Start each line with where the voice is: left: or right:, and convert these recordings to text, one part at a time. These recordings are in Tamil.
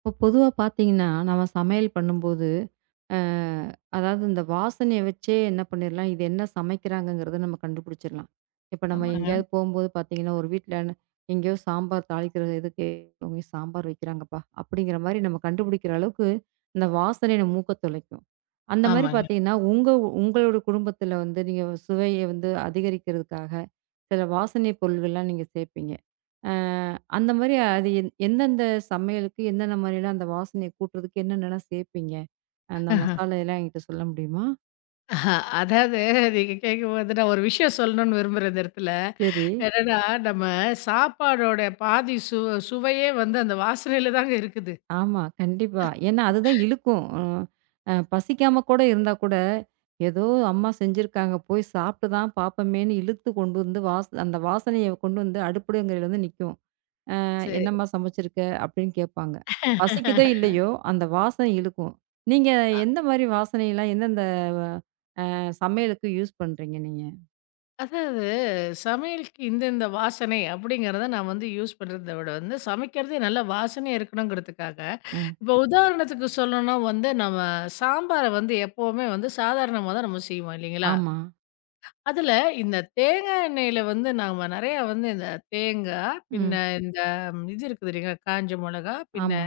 right: இப்போ பொதுவா பார்த்தீங்கன்னா, நம்ம சமையல் பண்ணும்போது, அ அதாவது இந்த வாசனைய வச்சே என்ன பண்ணிடலாம், இது என்ன சமைக்கிறாங்கங்கிறத நம்ம கண்டுபிடிச்சிடலாம். இப்ப நம்ம
left: ஆமாங்க. ஆமாங்க.
right: எங்கேயாவது போம்போது பார்த்தீங்கன்னா, ஒரு வீட்ல எங்கேயோ சாம்பார் தாளிக்கிற இதுக்கு இவங்க சாம்பார் வைக்கிறாங்கப்பா, அப்படிங்கிற மாரி நம்ம கண்டுபிடிக்கிற அளவுக்கு இந்த வாசனை நம்ம மூக்க தொலைக்கும். அந்த மாரி
left: ஆமாங்க.
right: பார்த்தீங்கன்னா, உங்களோட குடும்பத்தில வந்து நீங்க சுவைய வந்து அதிகரிக்கிறதுக்காக சில வாசனை பொருள்கள்லாம் நீங்க சேர்ப்பீங்க. அ அந்த மாரி அது எந்தெந்த சமையலுக்கு, என்னென்ன மாரிலாம் அந்த வாசனைய கூட்டுறதுக்கு என்னென்னலாம் சேர்ப்பீங்க? அந்த
left: ஆஹ.
right: மசாலா எல்லாம் என்கிட்ட சொல்ல முடியுமா?
left: அஹ. ஆ. அதாவது நீங்க கேட்கும்போது நான் ஒரு விஷயம் சொல்லணும்னு விரும்புறேன் இந்த இடத்துல.
right: சரி.
left: என்னன்னா, நம்ம சாப்பாடோட பாதி சுவையே வந்து அந்த வாசனையில தாங்க இருக்குது.
right: ஆமா, கண்டிப்பா. ஏன்னா அதுதான் இழுக்கும். ம். பசிக்காம கூட இருந்தா கூட, ஏதோ அம்மா செஞ்சிருக்காங்க, போய் சாப்பிட்டு தான் பாப்போமேன்னு இழுத்து கொண்டு வந்து அந்த வாசனைய கொண்டு வந்து அடுப்புங்கரையில வந்து நிக்கும்.
left: சரி.
right: "என்னம்மா சமைச்சிருக்க?" அப்படின்னு கேட்பாங்க. பசிக்குதோ இல்லையோ, அந்த வாசனை இழுக்கும். நீங்க
left: அ
right: எந்த மாரி வாசனையெல்லாம் எந்தெந்த சமையலுக்கு யூஸ் பண்றீங்க நீங்க?
left: அதாவது சமையலுக்கு இந்த இந்த வாசனை அப்படிங்கிறத நான் வந்து யூஸ் பண்றத விட வந்து சமைக்கிறதே நல்ல வாசனையா இருக்கணுங்கிறதுக்காக,
right: அ.
left: இப்போ உதாரணத்துக்கு சொல்லணும்னா வந்து நம்ம சாம்பார வந்து எப்பவுமே வந்து சாதாரணமா தான் நம்ம செய்வோம் இல்லைங்களா?
right: ஆமா.
left: அதுல இந்த தேங்காய் எண்ணெயில வந்து நாம நெறையா வந்து இந்த தேங்காய், பின்ன
right: ம்.
left: இந்த இது இருக்குது இல்லைங்களா, காஞ்ச மொளகா, பின்ன
right: ஆமா.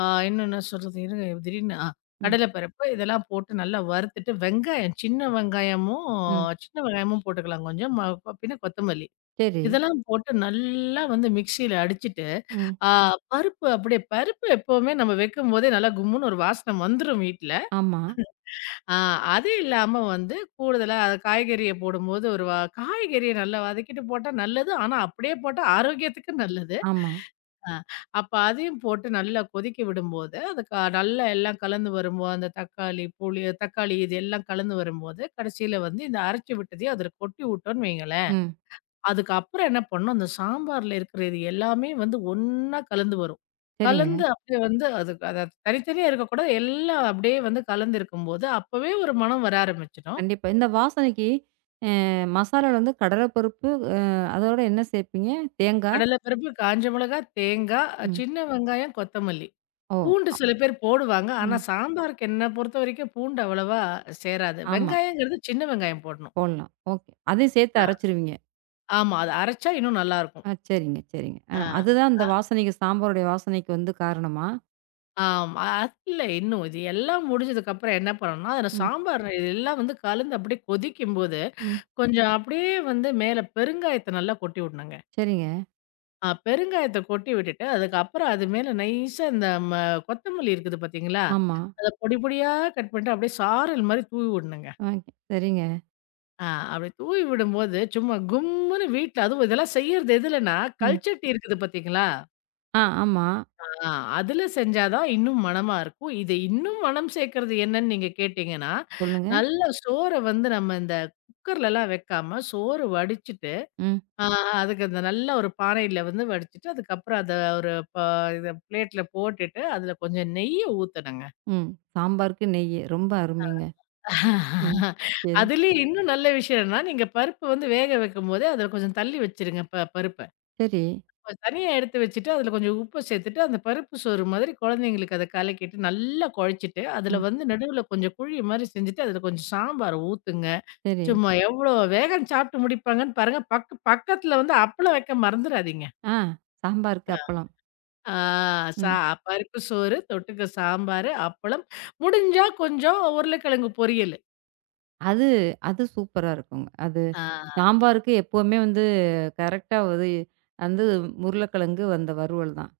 left: ஆ இன்னும் என்ன சொல்றது? இருங்க திடீர்னு
right: ம்.
left: கடலைப்பருப்பு இதெல்லாம் போட்டு நல்லா வறுத்துட்டு, வெங்காயம் சின்ன வெங்காயமும்
right: ம்.
left: சின்ன வெங்காயமும் போட்டுக்கலாம் கொஞ்சம். பின்ன கொத்தமல்லி.
right: சரி.
left: இதெல்லாம் போட்டு நல்லா வந்து மிக்ஸியில அடிச்சுட்டு,
right: ம்.
left: ஆ பருப்பு அப்படியே பருப்பு எப்பவுமே நம்ம வைக்கும்போதே நல்லா கும்முன்னு ஒரு வாசனை வந்துரும் வீட்ல.
right: ஆமா,
left: ஆ அது இல்லாம வந்து கூடுதலா அது காய்கறிய போடும்போது ஒரு காய்கறிய நல்லா வதக்கிட்டு போட்டா நல்லது. ஆனா, அப்படியே போட்டா ஆரோக்கியத்துக்கு நல்லது.
right: ஆமா.
left: ஆ. அப்ப அதையும் போட்டு நல்லா கொதிக்க விடும்போது, அது நல்லா எல்லாம் கலந்து வரும்போது, அந்த தக்காளி, புளி தக்காளி இது எல்லாம் கலந்து வரும்போது, கடைசியில வந்து இந்த அரைச்சு விட்டதையும் அதில கொட்டி விட்டோம்ன்னு வைங்களேன்.
right: ம்.
left: அதுக்கப்புறம் என்ன பண்ணணும், அந்த சாம்பார்ல இருக்கிறது எல்லாமே வந்து ஒண்ணா கலந்து வரும்.
right: சரிங்க.
left: கலந்து அப்படியே வந்து அது அத தனித்தனியா இருக்கக்கூடாது. எல்லாம் அப்படியே வந்து கலந்து இருக்கும்போது, அப்பவே ஒரு மணம் வர ஆரம்பிச்சிடும்.
right: கண்டிப்பா. இந்த வாசனைக்கு மசாலால வந்து கடல பருப்பு, அதோட என்ன சேர்ப்பீங்க? தேங்கா?
left: கடலைப்பருப்பு, காஞ்ச மிளகா, தேங்காய்,
right: ம்.
left: சின்ன வெங்காயம், கொத்தமல்லி.
right: ஓ!
left: பூண்டு
right: அ.
left: சில பேர் போடுவாங்க. ஆனா
right: ம்.
left: சாம்பாருக்கு என்ன பொறுத்தவரைக்கும் பூண்டு அவ்வளவா சேராது.
right: ஆமா.
left: வெங்காயங்கிறது சின்ன வெங்காயம் போடணும்.
right: போடலாம். ஓகே. அதையும் சேர்த்து
left: ஆ.
right: அரைச்சுருவீங்க.
left: ஆமா. அது அரைச்சா இன்னும் நல்லாருக்கும்.
right: ஆ சரிங்க, சரிங்க.
left: ஆ.
right: அதுதான் இந்த வாசனைக்கு சாம்பாருடைய வாசனைக்கு வந்து காரணமா?
left: ஆமா. அது இல்ல இன்னும். இது எல்லாம் முடிஞ்சதுக்கப்புறம் என்ன பண்ணணும்னா, அதுல
right: ம்.
left: சாம்பார் இது எல்லாம் வந்து கலந்து அப்படியே கொதிக்கும்போது,
right: ம்.
left: கொஞ்சம் அப்படியே வந்து மேல பெருங்காயத்த நல்லா கொட்டி விடணுங்க.
right: சரிங்க.
left: பெருங்காயத்த கொட்டி விட்டுட்டு, அதுக்கப்புறம் அது மேல நைஸா இந்த கொத்தமல்லி இருக்குது பார்த்தீங்களா?
right: ஆமா.
left: அத பொடி பொடியா கட் பண்ணிட்டு அப்படியே சாரல் மாரி தூவி விடணுங்க.
right: ஓகே. சரிங்க.
left: ஆ அப்படி தூவி விடும்போது, சும்மா கும்முன்னு வீட்ல அதுவும் இதெல்லாம் செய்யறது எதுலன்னா,
right: ம்.
left: கல்சட்டி இருக்குது பார்த்தீங்களா?
right: ஆ ஆமா.
left: ஆ அதுல செஞ்சா தான் இன்னும் மணமா இருக்கும். இது இன்னும் மணம் சேர்க்கறது என்னன்னு நீங்க கேட்டீங்கன்னா,
right: சொல்லுங்க.
left: நல்ல சோற வந்து நம்ம இந்த குக்கர்லலாம் வைக்காம, சோறு வடிச்சுட்டு,
right: ம்.
left: ஆ அதுக்கு அந்த நல்ல ஒரு பானையில வந்து வடிச்சுட்டு, அதுக்கப்புறம் அத ஒரு ப இத பிளேட்ல போட்டுட்டு, அதுல கொஞ்சம் நெய்ய ஊத்தணுங்க.
right: ம். சாம்பாருக்கு நெய்யி. ரொம்ப அருமைங்க. ம். சரி.
left: அதுலயும் இன்னும் நல்ல விஷயம் என்னன்னா, நீங்க பருப்பு வந்து வேக வைக்கும்போதே, அதுல கொஞ்சம் தள்ளி வச்சுருங்க பருப்ப.
right: சரி.
left: தனியா எடுத்து வச்சுட்டு, அதில கொஞ்சம் உப்பு சேர்த்துட்டு, அந்த பருப்பு சோறு மாதிரி குழந்தைங்களுக்கு அத கலக்கிட்டு, நல்லா குழச்சிட்டு, அதில
right: ம்.
left: வந்து நடுவுல கொஞ்சம் குழி மாரி செஞ்சுட்டு, அதில கொஞ்சம் சாம்பார் ஊத்துங்க.
right: சரி.
left: சும்மா எவ்வளோ வேகம் சாப்பிட்டு முடிப்பாங்கன்னு பாருங்க. பக்க பக்கத்தில வந்து அப்பளம் வைக்க மறந்துறாதீங்க.
right: ஆ சாம்பாருக்கு அப்பளம்.
left: ஆ சா
right: ம்.
left: பருப்பு சோறு, தொட்டுக்க சாம்பாரு, அப்பளம், முடிஞ்சா கொஞ்சம் உருளைக்கிழங்கு பொரியலு.
right: அது அது சூப்பரா இருக்குங்க. அது
left: ஆ.
right: சாம்பாருக்கு எப்பவுமே வந்து கரெக்ட்டா வந்து வந்து உருளைக்கிழங்கு அந்த வறுவல் தான்.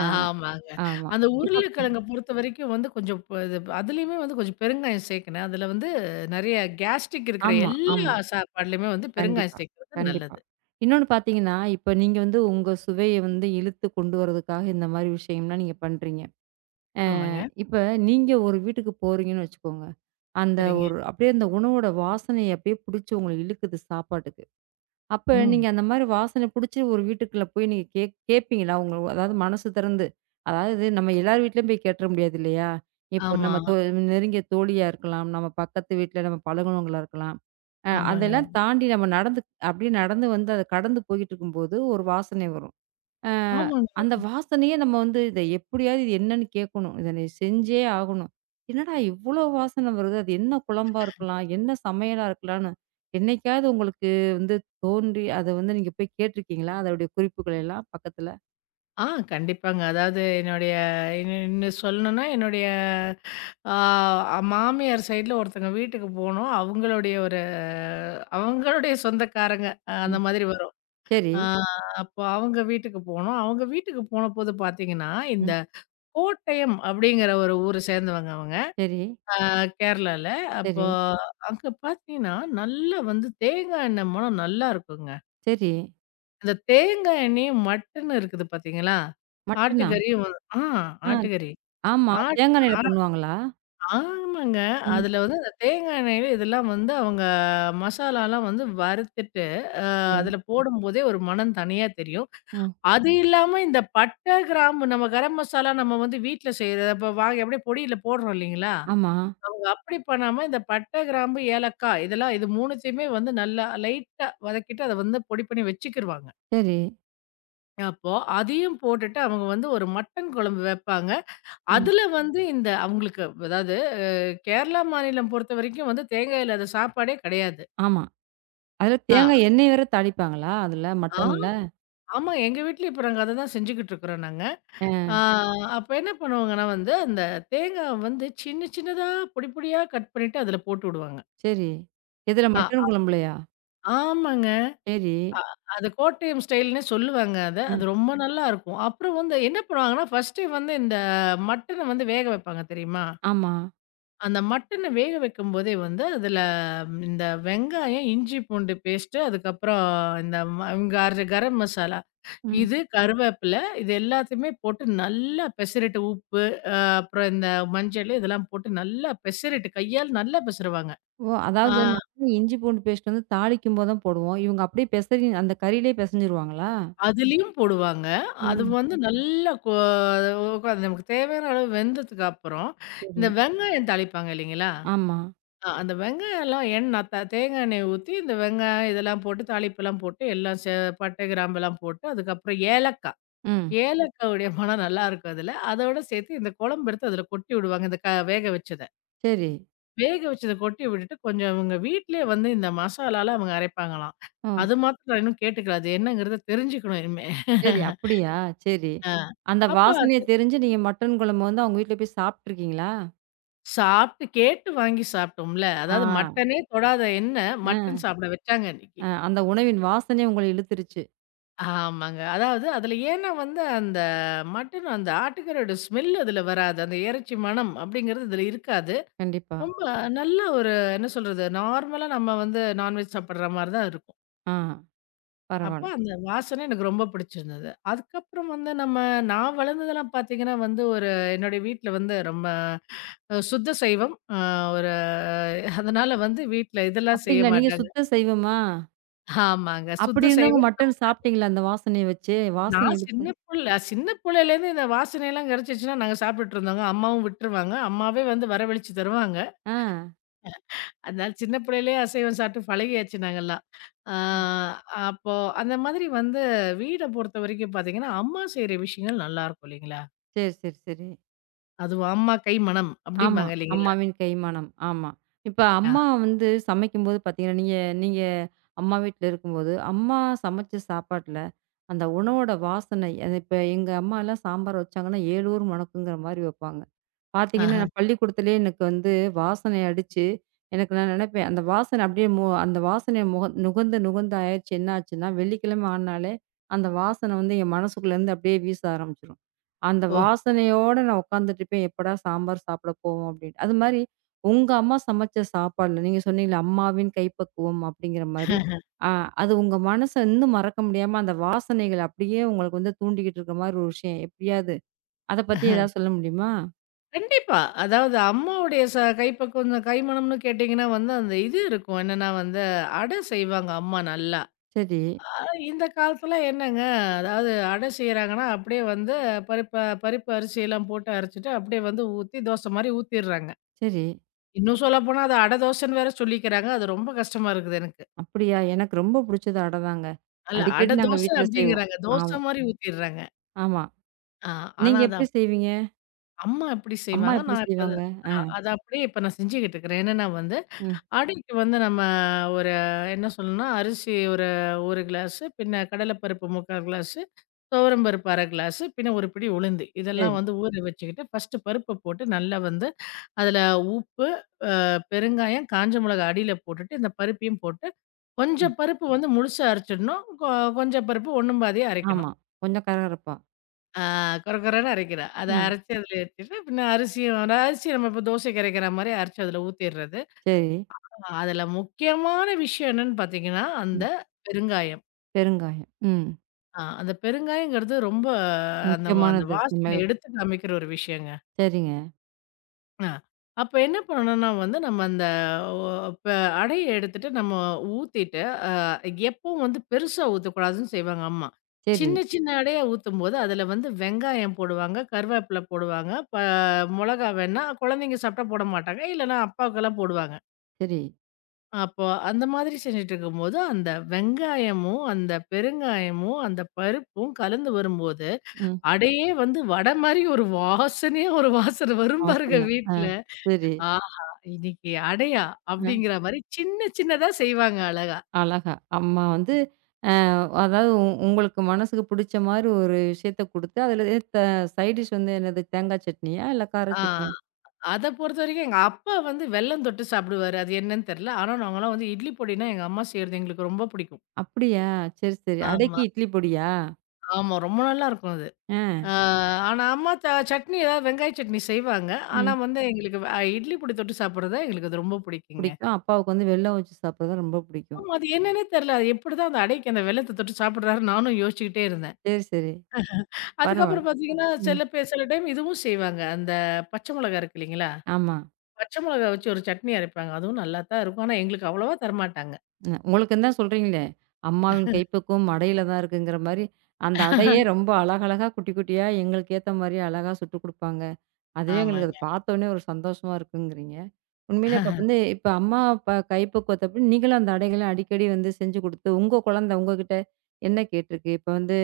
right: அ.
left: ஆமாங்க.
right: ஆமா.
left: அந்த
right: இப்ப ம்.
left: உருளைக்கிழங்க பொறுத்தவரைக்கும் வந்து கொஞ்சம் இது அதுலயுமே வந்து கொஞ்சம் பெருங்காயம் சேர்க்கணும். அதுல வந்து நெறைய கேஸ்ட்ரிக் இருக்கிற
right: ஆமா, ஆமா.
left: எல்லா சாப்பாட்லயுமே வந்து
right: கண்டிப்பா,
left: பெருங்காயம் சேர்க்கிறது
right: கண்டிப்பா.
left: நல்லது.
right: இன்னொன்னு பார்த்தீங்கன்னா, இப்ப நீங்க வந்து உங்க சுவைய வந்து இழுத்து கொண்டு வரதுக்காக இந்த மாரி விஷயம்லாம் நீங்க பண்றீங்க.
left: ஆமாங்க.
right: இப்ப நீங்க ஒரு வீட்டுக்கு போறீங்கன்னு வச்சுக்கோங்க. அந்த
left: சரிங்க.
right: ஒரு அப்படியே அந்த உணவோட வாசனை அப்படியே புடிச்சு உங்கள இழுக்குது சாப்பாட்டுக்கு. அப்ப
left: ம்.
right: நீங்க அந்த மாரி வாசனை புடிச்சு ஒரு வீட்டுக்குள்ள போய் நீங்க கேட்பீங்களா? உங்க அதாவது மனசு திறந்து. அதாவது நம்ம எல்லார் வீட்லயும் போய் கேட்டுற முடியாது இல்லையா? இப்போ
left: ஆமா.
right: நம்ம நெருங்கிய தோழியா இருக்கலாம். நம்ம பக்கத்து வீட்ல நம்ம பழகுனவங்களா இருக்கலாம்.
left: ஆமாங்க.
right: அதெல்லாம் தாண்டி நம்ம நடந்து அப்படியே நடந்து வந்து அத கடந்து போயிட்டு இருக்கும்போது ஒரு வாசனை வரும். அ
left: ஆமாங்க.
right: அந்த வாசனையே நம்ம வந்து இத எப்படியாவது இது என்னன்னு கேட்கணும். இத நீ செஞ்சே ஆகணும். என்னடா இவ்ளோ வாசனை வருது? அது என்ன குழம்பா இருக்கலாம்? என்ன சமையலா இருக்கலாம்ன்னு, என்னைக்காவது உங்களுக்கு வந்து தோன்றி அத வந்து நீங்க போய் கேட்டுருக்கீங்களா? அதோடைய குறிப்புகள் எல்லாம் பக்கத்துல?
left: ஆ கண்டிப்பாங்க. அதாவது என்னுடைய இன்னும் சொல்லணும்னா, என்னுடைய ஆ மாமியார் சைட்ல ஒருத்தங்க வீட்டுக்கு போனோம். அவங்களுடைய சொந்தக்காரங்க அந்த
right: ம்.
left: மாதிரி வரும்.
right: சரி.
left: ஆ அப்போ அவங்க வீட்டுக்கு போனோம். அவங்க வீட்டுக்கு போனபோது பார்த்தீங்கன்னா, இந்த
right: ம்.
left: கோட்டயம் அப்படிங்கிற ஒரு ஊர சேர்ந்தவங்க அவங்க.
right: சரி,
left: அ கேரளால. அப்போ
right: சரி,
left: அங்க பார்த்தீங்கன்னா, நல்லா வந்து தேங்காய் எண்ணெய் மணம் நல்லா இருக்குங்க.
right: சரி.
left: அந்த தேங்காய் எண்ணெயும், மட்டனும் இருக்குது பார்த்தீங்களா?
right: மட்டனா?
left: ஆட்டுக்கறியும் வ ஆ
right: ஆ
left: ஆட்டுக்கறி.
right: ஆமா.
left: ஆட்
right: தேங்கா எண்ணெயில
left: ஆ
right: பண்ணுவாங்களா?
left: ஆமாங்க.
right: ம்.
left: அதில வந்து அந்த தேங்காய் எண்ணெயில இதெல்லாம் வந்து அவங்க மசாலாலாம் வந்து வறுத்துட்டு, அ
right: சரி.
left: அதில போடும்போதே ஒரு மனம் தனியா தெரியும்.
right: ம்.
left: அது இல்லாம இந்த பட்டை, கிராம்பு நம்ம கரம் மசாலா நம்ம வந்து வீட்ல செய்றது. அப்ப வாங்கி அப்படியே பொடியில போடுறோம் இல்லைங்களா?
right: ஆமா.
left: அவங்க அப்படி பண்ணாம இந்த பட்டை, கிராம்பு, ஏலக்காய் இதெல்லாம் இது 3த்தையுமே வந்து நல்லா லைட்டா வதக்கிட்டு அத வந்து பொடி பண்ணி வச்சுக்கிருவாங்க.
right: சரி.
left: அப்போ அதையும் போட்டுட்டு அவங்க வந்து ஒரு மட்டன் குழம்பு வைப்பாங்க.
right: ம்.
left: அதுல வந்து இந்த அவங்களுக்கு அதாவது கேரளா மாநிலம் பொறுத்தவரைக்கும் வந்து தேங்காய் இல்லாத சாப்பாடே கிடையாது.
right: ஆமா. அதுல
left: ஆ
right: தேங்காய் எண்ணெய் வேற தாளிப்பாங்களா? அதுல
left: ஆ
right: மட்டன்ல?
left: ஆமா எங்க வீட்லயும் இப்ப நாங்க அததான் செஞ்சுகிட்டு இருக்கிறோம் நாங்க. ஆ அப்ப என்ன பண்ணுவாங்கன்னா வந்து, அந்த தேங்காவ வந்து சின்ன சின்னதா பொடி பொடியா கட் பண்ணிட்டு அதில போட்டு விடுவாங்க.
right: சரி. எதுல
left: ஆ
right: மட்டன் குழம்புலயா?
left: ஆமாங்க.
right: சரி.
left: அ அது கோட்டயம் ஸ்டைல்ன்னே சொல்லுவாங்க அத.
right: ம்.
left: அது ரொம்ப நல்லாருக்கும். அப்புறம் வந்து என்ன பண்ணுவாங்கன்னா, ஃபர்ஸ்ட்டே வந்து இந்த மட்டன வந்து வேக வைப்பாங்க தெரியுமா?
right: ஆமா.
left: அந்த மட்டன வேக வைக்கும்போதே வந்து அதில இந்த வெங்காயம், இஞ்சி பூண்டு பேஸ்ட்டு, அதுக்கப்புறம் இந்த ம கர கரம் மசாலா,
right: ம்.
left: இது கருவேப்பில இது எல்லாத்தையுமே போட்டு நல்லா பெசரிட்டு உப்பு அப்புறம் இந்த மஞ்சள் இதெல்லாம் போட்டு நல்லா பெசறிட்டு கையால் நல்லா பெசருவாங்க.
right: ஓ!
left: ஆ
right: அதாவது
left: ஆ.
right: நாங்களும் இஞ்சி பூண்டு பேஸ்ட் வந்து தாளிக்கும்போது தான் போடுவோம். இவங்க அப்படியே பெசறி அந்த கறியிலேயே பெசஞ்சிருவாங்களா?
left: அதுலயும் போடுவாங்க. அது
right: ம்.
left: வந்து ம். நல்லா அது நமக்கு தேவையான அளவு வெந்ததுக்கு அப்புறம்,
right: சரி.
left: இந்த வெங்காயம் தாளிப்பாங்க இல்லைங்களா?
right: ஆமா.
left: அந்த வெங்காயம்லாம் எண்ணெய் தேங்காய் எண்ணெய் ஊத்தி இந்த வெங்காயம் இதெல்லாம் போட்டு தாளிப்பெல்லாம் போட்டு எல்லாம் பட்டை, கிராம்பெல்லாம் போட்டு அதுக்கப்புறம் ஏலக்காய்.
right: ம்.
left: ம். ஏலக்காவுடைய மனம் நல்லாருக்கும் அதுல. அதோட சேர்த்து இந்த குழம்பு எடுத்து அதுல கொட்டி விடுவாங்க. இந்த வேக வச்சத.
right: சரி.
left: வேக வச்சத கொட்டி விட்டுட்டு, கொஞ்சம் இவங்க வீட்லயே வந்து இந்த மசாலாலாம் அவங்க அரைப்பாங்களாம்.
right: ஓ!
left: அது மாத்திரம் நான் இன்னும் கேட்டுக்கல. அது என்னங்கிறத தெரிஞ்சுக்கணும் இனிமே.
right: சரி அப்படியா? சரி.
left: ஆ.
right: அந்த
left: அப்ப
right: வாசனைய
left: அது
right: தெரிஞ்சு நீங்க மட்டன் குழம்பு வந்து அவங்க வீட்ல போய் சாப்ட்டுருக்கீங்களா?
left: சாப்ட்டு கேட்டு வாங்கி சாப்ட்டோம்ல.
right: ஆ.
left: அதாவது மட்டனே தொடாத என்ன,
right: அ.
left: மட்டன் சாப்பிட வச்சாங்க அன்னைக்கு.
right: அ. அந்த உணவின் வாசனை உங்கள இழுத்துருச்சு.
left: ஆமாங்க. அதாவது அதுல ஏன்னா வந்து அந்த மட்டன் அந்த ஆட்டுக்கறியோட ஸ்மெல் அதுல வராது. அந்த இறைச்சி மணம் அப்படிங்கிறது இதுல இருக்காது.
right: கண்டிப்பா.
left: ரொம்ப நல்ல ஒரு என்ன சொல்றது, நார்மலா நம்ம வந்து நான்வெஜ் சாப்பிடுற மாரி தான் இருக்கும்.
right: ஆ
left: அப்ப
right: பரவால்ல.
left: அந்த வாசனை எனக்கு ரொம்ப பிடிச்சிருந்தது. அதுக்கப்புறம் வந்து நம்ம நான் வளர்ந்ததெல்லாம் பார்த்தீங்கன்னா வந்து ஒரு என்னுடைய வீட்ல வந்து ரொம்ப சுத்த சைவம். அ ஒரு அதனால வந்து வீட்ல இதெல்லாம் செய்ய
right: அப்படிங்களா? நீங்க
left: மாட்டாங்க.
right: சுத்த சைவமா?
left: ஆமாங்க.
right: அப்படி
left: சுத்த
right: இருந்தவங்க
left: சைவம்.
right: மட்டன் சாப்பிட்டீங்களா அந்த வாசனைய வச்சு? வாசனை
left: நான்
right: எடுத்து
left: சின்ன புள்ள சின்ன புள்ளையிலேருந்து இந்த வாசனையெல்லாம் கெடைச்சிச்சுன்னா நாங்க சாப்பிட்டுட்டு இருந்தோங்க. அம்மாவும் விட்டுருவாங்க. அம்மாவே வந்து வரவழிச்சு தருவாங்க.
right: ஆ.
left: அதனால சின்ன பிள்ளையிலேயே அசைவம் சாப்பிட்டு பழகியாச்சு நாங்கலாம். ஆ
right: ம்.
left: அப்போ அந்த மாதிரி வந்து வீட பொறுத்தவரைக்கும் பார்த்தீங்கன்னா, அம்மா செய்ற விஷயங்கள் நல்லாருக்கும் இல்லைங்களா?
right: சரி, சரி, சரி.
left: அதுவும் அம்மா கை மணம்
right: ஆமா.
left: அப்படிம்பாங்க இல்லைங்களா?
right: அம்மாவின் கைமானம். ஆமா. இப்ப
left: ஆ,
right: அம்மா வந்து சமைக்கும்போது பார்த்தீங்கன்னா, நீங்க நீங்க அம்மா வீட்ல இருக்கும்போது, அம்மா சமைச்ச சாப்பாட்ல அந்த உணவோட வாசனை அது இப்ப எங்க அம்மாலாம் சாம்பார் வச்சாங்கன்னா, 7 ஊர் மணக்குங்கிற மாரி வைப்பாங்க. பார்த்தீங்கன்னா,
left: ஆஹா.
right: நான் பள்ளிக்கூடத்திலேயே எனக்கு வந்து வாசனை அடிச்சு, எனக்கு நான் நெனைப்பேன், அந்த வாசனை அப்படியே அந்த வாசனை முக நுகர்ந்து நுகர்ந்து ஆயிருச்சு என்ன ஆச்சுன்னா, வெள்ளிக்கிழமை ஆனாலே, அந்த வாசனை வந்து என் மனசுக்குள்ளேருந்து அப்படியே வீச ஆரம்பிச்சுரும். அந்த
left: ஓ!
right: வாசனையோட நான் உட்காந்துட்டுருப்பேன், எப்படா சாம்பார் சாப்பிட போவோம் அப்படின்னு. அதுமாரி உங்க அம்மா சமைச்ச சாப்பாடுல நீங்க சொன்னீங்கல்ல, அம்மாவின் கைப்பக்குவம் அப்படிங்கிற மாரி, ஆ அது உங்க மனச இன்னும் மறக்க முடியாம, அந்த வாசனைகள் அப்படியே உங்களுக்கு வந்து தூண்டிக்கிட்டு இருக்க மாரி ஒரு விஷயம், எப்படியாவது? அத பத்தி ஏதாவது சொல்ல முடியுமா?
left: கண்டிப்பா. அதாவது அம்மாவுடைய கைப்பக்குவம் கைமணம்னு கேட்டீங்கன்னா வந்து, அந்த இது இருக்கும். என்னன்னா வந்து, அடை செய்வாங்க அம்மா நல்லா.
right: சரி.
left: அ இந்த காலத்துல என்னங்க, அதாவது அடை செய்றாங்கன்னா, அப்படியே வந்து பருப்பு பருப்பு அரிசியெல்லாம் போட்டு அரைச்சுட்டு, அப்படியே வந்து ஊத்தி தோசை மாரி ஊத்திர்றாங்க.
right: சரி.
left: இன்னும் சொல்லப்போனா அது அடை தோசைன்னு வேற சொல்லிக்கிறாங்க. அது ரொம்ப கஷ்டமா இருக்குது எனக்கு.
right: அப்படியா? எனக்கு ரொம்ப புடிச்சது அடை தாங்க.
left: அல்ல
right: அடிக்கடி
left: அடை
right: நாங்க
left: தோசை
right: வீட்ல செய்வோம்.
left: அப்படிங்கிறாங்க.
right: ஆமா,
left: தோசை மாரி ஊத்திர்றாங்க.
right: ஆமா.
left: ஆ
right: நீங்க
left: ஆனா அது
right: எப்படி செய்வீங்க?
left: அம்மா எப்படி
right: அம்மா
left: செய்வாங்க.
right: எப்படி
left: நான் இப்ப அத
right: செய்வாங்க? ஆ,
left: அ அத அப்படியே இப்ப நான் செஞ்சுகிட்டு இருக்கிறேன். என்னன்னா வந்து,
right: ம்.
left: அடைக்கு வந்து நம்ம ஒரு என்ன சொல்லணும்னா, அரிசி ஒரு 1 கிளாஸு, பின்ன கடலைப்பருப்பு 3/4 கிளாஸு, துவரம் பருப்பு 1/2 கிளாஸு, பின்ன 1 பிடி உளுந்து.
right: சரி.
left: இதெல்லாம் வந்து ஊற வச்சுக்கிட்டு, ஃபர்ஸ்ட்டு பருப்ப போட்டு நல்லா வந்து அதில உப்பு, பெருங்காயம், காஞ்ச மிளகாய் அடியில போட்டுட்டு, இந்த பருப்பையும் போட்டு,
right: ம்.
left: கொஞ்சம் பருப்பு வந்து முழுசா அரைச்சிடணும். கொஞ்சம் பருப்பு ஒண்ணும் பாதியா
right: ஆமா.
left: அரைக்கணும்.
right: கொஞ்சம் கரகரப்பா.
left: கொர கொரன்னு அரைக்கிறா. அத
right: ம்.
left: அரைச்சு அதில ஏத்திட்டு, பின்ன அரிசியும் அந்த அரிசி நம்ம இப்போ தோசைக்கு அரைக்கிற மாரி அரைச்சு அதில ஊத்திர்றது.
right: சரி.
left: அதில முக்கியமான விஷயம் என்னன்னு பார்த்தீங்கன்னா, அந்த
right: ம்.
left: பெருங்காயம்.
right: பெருங்காயம். ம்.
left: அந்த பெருங்காயங்கிறது ரொம்ப அந்த அந்த
right: முக்கியமானது
left: வாசனை
right: சமையல்.
left: எடுத்து காமிக்கிற ஒரு விஷயங்க.
right: சரிங்க.
left: ஆ. அப்ப என்ன பண்ணணும்னா வந்து, நம்ம அந்த ஒ இப்ப அடைய எடுத்துட்டு நம்ம ஊத்திட்டு, அ எப்பவும் வந்து பெருசா ஊத்தக்கூடாதுன்னு செய்வாங்க அம்மா.
right: சரி,
left: சின்ன சின்ன அடையா ஊத்தும்போது, அதுல வந்து வெங்காயம் போடுவாங்க, கருவேப்பில போடுவாங்க, மொளகா வேணா குழந்தைங்க சாப்பிட்டா போட மாட்டாங்க. இல்லன்னா அப்பாவுக்கெல்லாம் போடுவாங்க.
right: சரி.
left: அப்போ அந்த மாதிரி செஞ்சுட்டுருக்கும்போது, அந்த வெங்காயமும், அந்த பெருங்காயமும், அந்த பருப்பும் கலந்து வரும்போது,
right: ம்.
left: அடையே வந்து வடை மாரி ஒரு வாசனையா ஒரு வாசனை வரும் பாருங்க
right: வாசன. ஆ.
left: வீட்ல.
right: சரி.
left: ஆஹா! இன்னைக்கு அடையா
right: அ.
left: அப்படிங்கிற மாரி சின்ன சின்னதா செய்வாங்க அழகா.
right: அழகா. அம்மா வந்து அ அதாவது உங்களுக்கு மனசுக்கு புடிச்ச மாரி ஒரு விஷயத்த குடுத்து, அதில த சைட் டிஷ் வந்து என்னது தேங்காய் சட்னியா? இல்ல கார
left: ஆ
right: சட்னியா?
left: அத பொறுத்தவரைக்கும் எங்க அப்பா வந்து வெல்லம் தொட்டு சாப்பிடுவாரு. அது என்னன்னு தெரியல. ஆனா நாங்கலாம் வந்து இட்லி பொடின்னா எங்க அம்மா செய்றது எங்களுக்கு ரொம்ப பிடிக்கும்.
right: அப்படியா? சரி, சரி. அடைக்கு
left: ஆமா,
right: இட்லி பொடியா?
left: ஆமா. ரொம்ப நல்லாருக்கும் அது. ஆ
right: ஆ.
left: ஆனா அம்மா சட்னி ஏதாவது வெங்காய சட்னி செய்வாங்க. ஆனா
right: ம்.
left: வந்து எங்களுக்கு இட்லி பொடி தொட்டு சாப்பிடுறது தான் எங்களுக்கு அது ரொம்ப பிடிக்குங்க.
right: பிடிக்கும். அப்பாவுக்கு வந்து வெல்லம் வச்சு சாப்பிடுறது தான் ரொம்ப பிடிக்கும்.
left: ஆமா அது என்னன்னே தெரியல. அது எப்படிதான் அந்த அடைக்கு அந்த வெல்லத்த தொட்டு சாப்பிடுறாரு நானும் யோசிச்சுக்கிட்டே இருந்தேன்.
right: சரி, சரி. பரவால்ல.
left: அதுக்கப்புறம் பார்த்தீங்கன்னா,
right: ம்.
left: சில பேர் சில டைம் இதுவும் செய்வாங்க. அந்த பச்சை மிளகா இருக்கு இல்லைங்களா?
right: ஆமா.
left: பச்சை மிளகா வச்சு ஒரு சட்னி அரைப்பாங்க. அதுவும் நல்லா தான் இருக்கும். ஆனா எங்களுக்கு அவ்வளவா தரமாட்டாங்க.
right: ம். உங்களுக்குன்னு தான் சொல்றீங்களே! அம்மாவின் கைப்பக்குவம் அடையில தான் இருக்குங்கிற மாரி, அந்த அடையே ரொம்ப அழகழகா குட்டி குட்டியா எங்களுக்கு ஏத்த மாரியே அழகா சுட்டுக் குடுப்பாங்க. அதுவே எங்களுக்கு அத
left: ஆமாங்க.
right: பார்த்தோனே ஒரு சந்தோஷமா இருக்குங்கிறீங்க. உண்மையிலே இப்ப வந்து இப்ப அம்மா, அப்பா கைப்பக்குவத்த அப்படி நீங்களும் அந்த அடைகள்லாம் அடிக்கடி வந்து செஞ்சு குடுத்து, உங்க குழந்தை உங்ககிட்ட என்ன கேட்டிருக்கு? இப்ப வந்து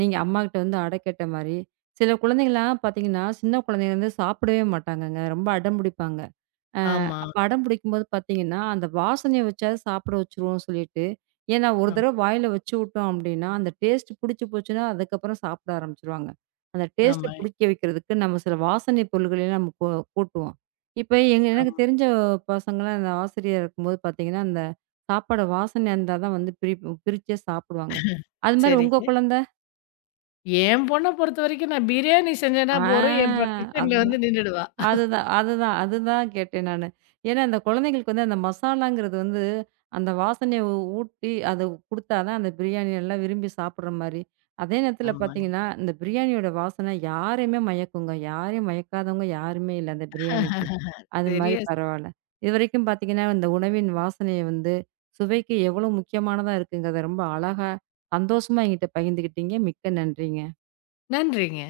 right: நீங்க அம்மாகிட்ட வந்து அடை கேட்ட மாரி, சில குழந்தைங்கலாம் பார்த்தீங்கன்னா, சின்ன குழந்தைங்க வந்து சாப்பிடவே மாட்டாங்கங்க. ரொம்ப அடம் பிடிப்பாங்க.
left: ஆமா.
right: படம் பிடிக்கும்போது பார்த்தீங்கன்னா, அந்த வாசனைய வச்சாவது சாப்பிட வச்சுருவோம்னு சொல்லிட்டு, ஏன்னா ஒரு
left: ஆமா.
right: தடவ வாயில வச்சு விட்டோம் அப்படின்னா, அந்த டேஸ்ட் பிடிச்சு போச்சுன்னா, அதுக்கப்புறம் சாப்பிட ஆரம்பிச்சுருவாங்க. அந்த டேஸ்ட்ட
left: ஆமாங்க.
right: பிடிக்க வைக்கிறதுக்கு நம்ம சில வாசனை பொருள்களையும் நம்ம கூட்டுவோம். இப்ப எங்க எனக்கு
left: ஆமா.
right: தெரிஞ்ச பசங்கலாம் அந்த ஆசிரியர் இருக்கும்போது பார்த்தீங்கன்னா, அந்த சாப்பாடு வாசனையா இருந்தா தான் வந்து பிரிச்சே சாப்பிடுவாங்க. அது மாரி உங்க
left: சரிங்க.
right: குழந்தை?
left: என் பொண்ண பொறுத்தவரைக்கும் நான் பிரியாணி செஞ்சேன்னா
right: ஆ
left: போதும், என் ப கிச்சன்ல வந்து
right: அதுதான்.
left: நின்னுடுவா.
right: அதுதான், அதுதான், அதுதான் கேட்டேன் நானு. ஏன்னா, அந்த குழந்தைங்களுக்கு வந்து அந்த மசாலாங்கிறது வந்து, அந்த வாசனைய ஊட்டி அத குடுத்தா தான் அந்த பிரியாணி நல்லா விரும்பி சாப்பிடுற மாரி. அதே நேரத்தில
left: ஆமாங்க.
right: பார்த்தீங்கன்னா, இந்த பிரியாணியோட வாசனை யாரையுமே மயக்குங்க. யாரையும் மயக்காதவங்க யாருமே இல்ல அந்த பிரியாணிக்கு. அது மாரி
left: சரியா சொ
right: பரவால்ல. இதுவரைக்கும் பார்த்தீங்கன்னா, இந்த உணவின் வாசனைய வந்து சுவைக்கு எவ்வளோ முக்கியமானதா இருக்குங்கிறத ரொம்ப அழகா, சந்தோஷமா என்கிட்ட பகிர்ந்துக்கிட்டீங்க. மிக்க நன்றிங்க.
left: நன்றிங்க.